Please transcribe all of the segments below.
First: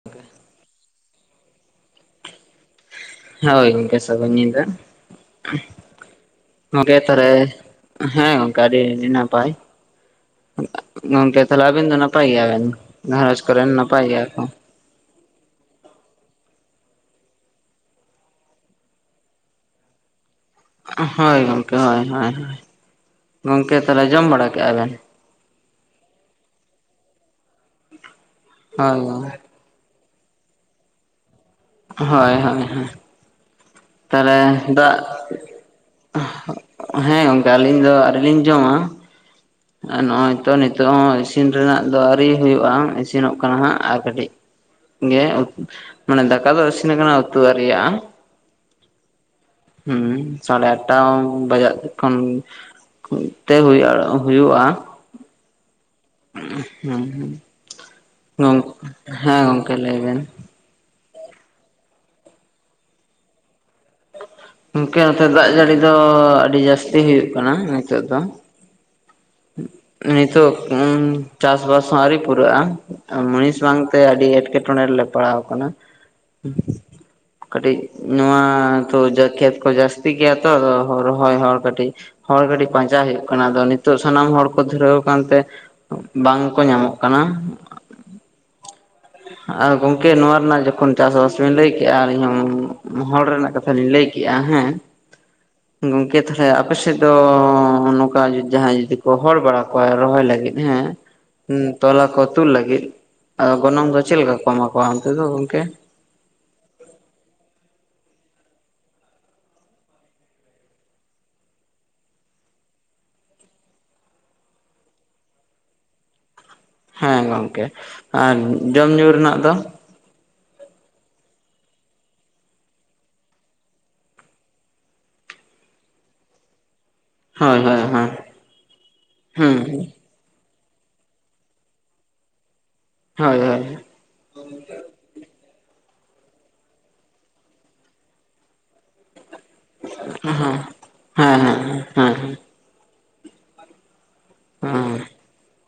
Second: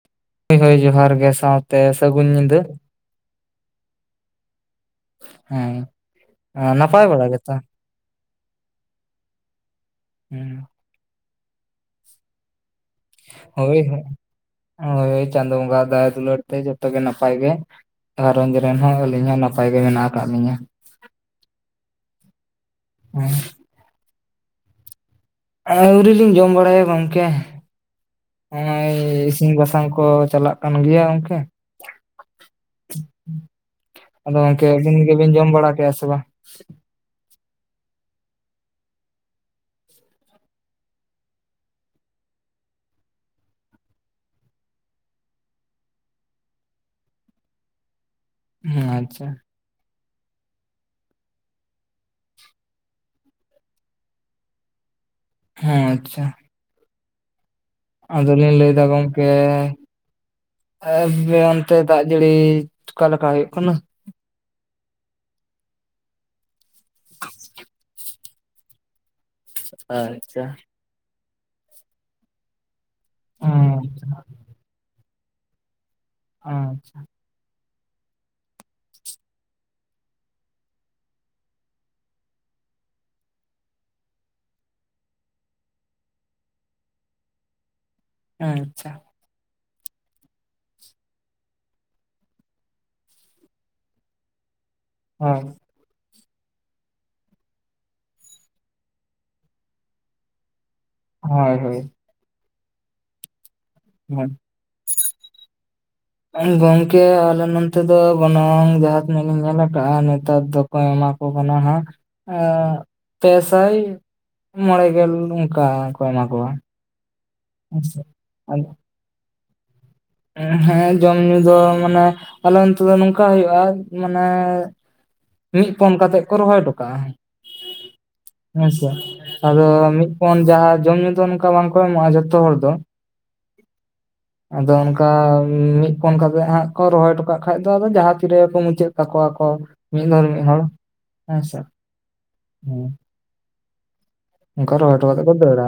[unintelligible] ᱦᱳᱭ ᱦᱳᱭ ᱡᱚᱦᱟᱨ ᱜᱮ ᱥᱟᱶᱛᱮ ᱥᱟᱹᱜᱩᱱ ᱧᱤᱫᱟᱹ ᱦᱳᱭ ᱜᱚᱝᱠᱮ ᱥᱟᱹᱜᱩᱱ ᱧᱤᱫᱟᱹ᱾ ᱦᱮᱸ, ᱜᱚᱝᱠᱮ ᱱᱟᱯᱟᱭ ᱵᱟᱲᱟ ᱛᱟᱨᱮ ᱜᱮᱛᱚ ᱦᱮᱸ ᱜᱚᱝᱠᱮ ᱟᱹᱰᱤ ᱟᱹᱰᱤ ᱱᱟᱯᱟᱭ᱾ ᱦᱮᱸ ᱜᱚᱝᱠᱮ ᱛᱟᱦᱚᱞᱮ ᱟᱵᱮᱱ ᱫᱚ ᱱᱟᱯᱟᱭ ᱜᱮᱭᱟᱵᱮᱱ ᱜᱷᱟᱨᱚᱸᱡᱽ ᱠᱚᱨᱮᱱ ᱱᱟᱯᱟᱭ ᱜᱮᱭᱟ ᱠᱚ? ᱦᱚᱭ ᱦᱚᱭ ᱪᱟᱸᱫᱳ ᱵᱚᱸᱜᱟᱣᱟᱜ ᱫᱟᱭᱟ ᱫᱩᱞᱟᱹᱲ ᱛᱮ ᱡᱚᱛᱚ ᱜᱮ ᱱᱟᱯᱟᱭ ᱜᱮ᱾ ᱜᱷᱟᱨᱚᱸᱡᱽ ᱨᱮᱱ ᱦᱚᱸ ᱟᱹᱞᱤᱧ ᱦᱚᱸ ᱱᱟᱯᱟᱭ ᱜᱮ ᱢᱮᱱᱟᱜ ᱟᱠᱟᱜ ᱞᱤᱧᱟᱹ᱾ ᱦᱳᱭ ᱜᱚᱝᱠᱮ ᱦᱳᱭ ᱦᱳᱭ ᱦᱳᱭ ᱜᱚᱝᱠᱮ ᱛᱟᱦᱚᱞᱮ ᱡᱚᱢ ᱵᱟᱲᱟ ᱠᱮᱜᱼᱟ ᱵᱮᱱ? ᱟᱹᱣᱨᱤᱞᱤᱧ ᱡᱚᱢ ᱵᱟᱲᱟᱭᱟ ᱜᱚᱝᱠᱮ᱾ ᱦᱚᱸᱜᱼᱚᱭ ᱦᱳᱭ ᱤᱥᱤᱱ ᱵᱟᱥᱟᱝ ᱠᱚ ᱪᱟᱞᱟᱜ ᱠᱟᱱ ᱜᱮᱭᱟ ᱜᱚᱝᱠᱮ, ᱦᱳᱭ ᱦᱳᱭ ᱦᱳᱭ᱾ ᱟᱫᱚ ᱛᱟᱦᱚᱞᱮ ᱜᱚᱝᱠᱮ ᱫᱟᱜ ᱟᱹᱵᱤᱱ ᱜᱮᱵᱤᱱ ᱡᱚᱢ ᱵᱟᱲᱟ ᱠᱮᱭᱟ ᱥᱮ ᱵᱟᱝ? ᱦᱮᱸ ᱜᱚᱝᱠᱮ ᱟᱹᱞᱤᱧ ᱫᱚ ᱟᱹᱣᱨᱤ ᱞᱤᱧ ᱡᱚᱢᱟ᱾ [inaudible] ᱟᱨ ᱱᱚᱜᱼᱚᱭ ᱛᱚ ᱱᱤᱛᱚᱜ ᱦᱚᱸ ᱤᱥᱤᱱ ᱨᱮᱱᱟᱜ ᱫᱚ ᱟᱹᱣᱨᱤ ᱦᱩᱭᱩᱜᱼᱟ ᱤᱥᱤᱱᱚᱜ ᱠᱟᱱᱟ ᱦᱟᱸᱜ ᱟᱨ ᱠᱟᱹᱴᱤᱡ ᱜᱮ ᱢᱟᱱᱮ ᱫᱟᱠᱟ ᱫᱚ ᱤᱥᱤᱱ ᱟᱠᱟᱱᱟ ᱩᱛᱩ ᱟᱣᱨᱤᱭᱟᱜ ᱟ᱾ ᱟᱪ ᱪᱷᱟ ᱦᱩᱸ ᱥᱟᱲᱮ ᱟᱴᱴᱟ ᱵᱟᱡᱟ ᱮ, ᱛᱮ ᱦᱩᱭᱩᱜᱼᱟ ᱦᱩᱭᱩᱜᱼᱟ᱾ ᱦᱮᱸ ᱟᱪᱪᱷᱟ᱾ ᱦᱩᱸ ᱦᱩᱸ ᱟᱫᱚᱞᱤᱧ ᱞᱟᱹᱭᱫᱟ ᱦᱮᱸ ᱜᱚᱝᱠᱮ ᱞᱟᱹᱭᱵᱤᱱ᱾ ᱮᱻᱵᱮ ᱚᱱᱛᱮ ᱫᱟᱜ ᱡᱟᱹᱲᱤ ᱠᱟ ᱞᱮᱠᱟ ᱦᱩᱭᱩᱜ ᱠᱟᱱᱟ? ᱜᱳᱢᱠᱮ ᱱᱚᱛᱮ ᱫᱟᱜ ᱡᱟᱹᱲᱤ ᱫᱚ ᱟᱹᱰᱤ ᱡᱟᱹᱥᱛᱤ ᱜᱮ ᱦᱩᱭᱩᱜ ᱠᱟᱱᱟ ᱱᱤᱛᱳᱜ ᱫᱚ᱾ ᱟᱪᱪᱷᱟ ᱱᱤᱛᱚᱜ ᱪᱟᱥᱵᱟᱥ ᱦᱚᱸ ᱟᱹᱣᱨᱤ ᱯᱩᱨᱟᱹᱜᱼᱟ᱾ ᱢᱩᱱᱤᱥ ᱵᱟᱝᱛᱮ ᱟᱪᱪᱷᱟ ᱟᱹᱰᱤ ᱮᱸᱴᱠᱮᱴᱚᱬᱮ ᱨᱮᱞᱮ ᱯᱟᱲᱟᱣ ᱠᱟᱱᱟ᱾ ᱟᱪᱪᱷᱟ ᱠᱟᱹᱴᱤᱡ ᱱᱚᱣᱟ ᱛᱚ ᱠᱷᱮᱛ ᱠᱚ ᱡᱟᱹᱥᱛᱤ ᱜᱮᱭᱟ ᱛᱚ ᱨᱚᱦᱚᱭ ᱦᱚᱲ ᱠᱟᱹᱴᱤᱡ ᱦᱚᱲ ᱠᱟᱹᱴᱤᱡ ᱯᱟᱸᱪᱟ ᱦᱩᱭᱩᱜ ᱠᱟᱱᱟ ᱟᱫᱚ ᱤᱛ ᱱᱤᱛᱚᱜ ᱥᱟᱱᱟᱢ ᱦᱚᱲ ᱠᱚ ᱫᱷᱩᱨᱟᱹᱣ ᱟᱠᱟᱱᱛᱮ ᱵᱟᱝ ᱠᱚ ᱧᱟᱢᱚᱜ ᱠᱟᱱᱟ᱾ ᱟᱪᱪᱷᱟ ᱟᱨ ᱜᱚᱝᱠᱮ ᱱᱚᱣᱟ ᱨᱮᱱᱟᱜ ᱡᱚᱠᱷᱚᱱ ᱪᱟᱥᱵᱟᱥ ᱵᱮᱱ ᱞᱟᱹᱭ ᱠᱮᱜᱼᱟᱧ ᱦᱚᱸ ᱦᱚᱲ ᱨᱮᱱᱟᱜ ᱠᱟᱛᱷᱟ ᱠᱟᱛᱷᱟ ᱞᱤᱧ ᱞᱟᱹᱭ ᱠᱮᱫᱮᱜᱼᱟ ᱦᱮᱸ᱾ ᱦᱚᱸ ᱜᱚᱝᱠᱮ ᱛᱟᱞᱦᱮ ᱟᱯᱮᱥᱮᱫ ᱫᱚ ᱱᱚᱝᱠᱟ ᱡᱟᱦᱟᱸᱭ ᱡᱩᱫᱤ ᱠᱚ ᱦᱚᱲ ᱵᱟᱲᱟ ᱠᱚᱣᱟ ᱨᱚᱦᱚᱭ ᱞᱟᱹᱜᱤᱫ ᱦᱮᱸ, ᱦᱳᱭ ᱦᱮᱸ ᱦᱳᱭ ᱛᱚᱞᱟ ᱠᱚ ᱛᱩᱫ ᱞᱟᱹᱜᱤᱫ ᱟᱫᱚ ᱜᱚᱱᱚᱝ ᱫᱚ ᱪᱮᱫᱠᱟ ᱠᱚ ᱮᱢᱟ ᱠᱚᱣᱟ ᱚᱱᱛᱮ ᱫᱚ ᱜᱚᱝᱠᱮ? ᱜᱚᱝᱠᱮ ᱟᱞᱮ ᱱᱚᱱᱛᱮ ᱫᱚ ᱜᱚᱱᱚᱝ ᱡᱟᱦᱟᱸ ᱛᱤᱱᱟᱹᱜ ᱤᱧ ᱧᱮᱞ ᱟᱠᱟᱜ ᱱᱮᱛᱟᱨ ᱫᱚ ᱠᱚ ᱮᱢᱟ ᱠᱚ ᱠᱟᱱᱟ ᱦᱟᱜ ᱮᱸ ᱯᱮᱥᱟᱭ᱾ ᱢᱚᱬᱮ ᱜᱮᱞ ᱚᱱᱠᱟ ᱠᱚ ᱮᱢᱟ ᱠᱚᱣᱟ᱾ ᱦᱮᱸ ᱜᱚᱝᱠᱮ ᱦᱮᱸᱥᱮ ᱟᱨ ᱟᱫᱚ ᱡᱚᱢ ᱧᱩ ᱨᱮᱱᱟᱜ ᱫᱚ? ᱦᱮᱸ ᱡᱚᱢ ᱧᱩ ᱫᱚ ᱢᱟᱱᱮ ᱟᱞᱮ ᱱᱚᱛᱮ ᱫᱚ ᱱᱚᱝᱠᱟ ᱦᱩᱭᱩᱜᱼᱟ ᱢᱟᱱᱮ ᱢᱤᱫ ᱯᱚᱱ ᱠᱟᱛᱮᱜ ᱠᱚ ᱨᱚᱦᱚᱭ ᱦᱚᱴᱚ ᱠᱟᱜᱼᱟ ᱦᱳᱭ ᱦᱳᱭ ᱦᱳᱭ ᱦᱮᱸᱥ ᱦᱩᱸ ᱟᱫᱚ ᱢᱤᱫ ᱯᱚᱱ ᱡᱟᱦᱟᱸ ᱡᱚᱢ ᱧᱩ ᱫᱚ ᱚᱱᱠᱟ ᱵᱟᱝᱠᱚ ᱮᱢᱚᱜᱼᱟ ᱡᱚᱛᱚ ᱦᱚᱲ ᱫᱚ, ᱦᱚᱭ ᱦᱚᱭ᱾ ᱟᱫᱚ ᱚᱱᱠᱟ ᱚᱱᱠᱟ ᱢᱤᱫ ᱯᱚᱱ ᱠᱟᱛᱮ ᱦᱟᱸᱜ ᱠᱚ ᱨᱚᱦᱚᱭ ᱦᱚᱴᱚ ᱠᱟᱜ ᱠᱷᱟᱱ ᱫᱚ ᱟᱫᱚ ᱡᱟᱦᱟᱸ ᱛᱤᱨᱮ ᱠᱚ ᱢᱩᱪᱟᱹᱫ ᱛᱟᱠᱚᱣᱟ ᱠᱚ ᱢᱤᱫ ᱦᱚᱲ ᱦᱮᱸ ᱢᱤᱫ ᱦᱮᱸ ᱦᱚᱲ ᱦᱮᱸᱥ ᱦᱮᱸ ᱚᱱᱠᱟ ᱨᱚᱦᱚᱭ ᱦᱚᱴᱚ ᱠᱟᱛᱮ ᱠᱚ ᱫᱟᱹᱲᱟ᱾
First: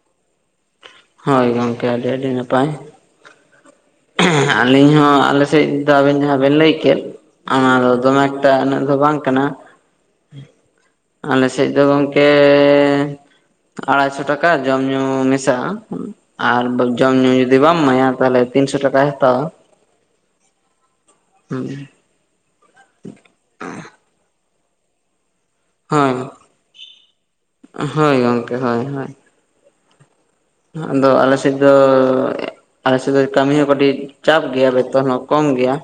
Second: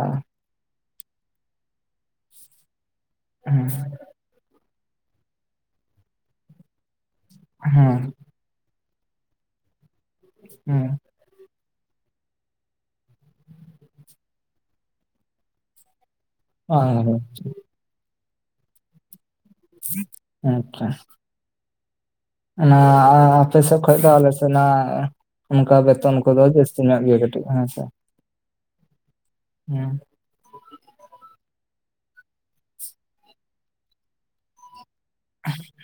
ᱦᱳᱭ ᱜᱚᱝᱠᱮ ᱟᱹᱰᱤ ᱟᱹᱰᱤ ᱱᱟᱯᱟᱭ᱾ ᱦᱮᱸ ᱟᱞᱤᱧ ᱦᱚᱸ ᱟᱞᱮᱥᱮᱫ ᱫᱚ ᱟᱵᱮᱱ ᱡᱟᱦᱟᱸ ᱵᱮᱱ ᱞᱟᱹᱭᱠᱮᱫ ᱚᱱᱟ ᱫᱚ ᱦᱮᱸ ᱫᱚᱢᱮ ᱴᱟᱜ ᱤᱱᱟᱜ ᱫᱚ ᱵᱟᱝ ᱠᱟᱱᱟ᱾ ᱦᱮᱸ ᱟᱞᱮ ᱥᱮᱫ ᱫᱚ ᱜᱚᱝᱠᱮ ᱟᱲᱟᱭᱥᱚ ᱴᱟᱠᱟ ᱡᱚᱢ ᱧᱩ ᱢᱮᱥᱟᱜᱼᱟ᱾ ᱟᱨ ᱡᱚᱢ ᱵᱟᱝ ᱧᱩ ᱡᱩᱫᱤ ᱵᱟᱢ ᱮᱢᱟᱭᱟ ᱛᱟᱦᱚᱞᱮ ᱛᱤᱱᱥᱚ ᱴᱟᱠᱟᱭ ᱦᱟᱛᱟᱣᱟ᱾ ᱟᱪᱪᱷᱟ ᱦᱮᱸ ᱚᱱᱟ ᱟᱯᱮ ᱥᱮᱫ ᱠᱷᱚᱡ ᱫᱚ ᱟᱞᱮᱥᱮ ᱱᱚᱣᱟ ᱚᱱᱠᱟ ᱦᱳᱭ ᱵᱮᱛᱚᱱ ᱠᱚᱫᱚ ᱡᱟᱹᱥᱛᱤ ᱧᱚᱜ ᱜᱮ ᱠᱟᱹᱴᱤᱡ ᱦᱮᱸᱥᱮ ᱦᱳᱭ ᱜᱚᱝᱠᱮ ᱦᱳᱭ ᱦᱳᱭ ᱦᱮᱸ ᱟᱫᱚ ᱟᱞᱮᱥᱮᱫ ᱫᱚ ᱟᱞᱮᱥᱮᱫ ᱫᱚ ᱠᱟᱹᱢᱤ ᱦᱚᱸ ᱠᱟᱹᱴᱤᱡ ᱪᱟᱯ ᱜᱮᱭᱟ ᱵᱮᱛᱚᱱ ᱦᱚᱸ- ᱠᱚᱢ ᱜᱮᱭᱟ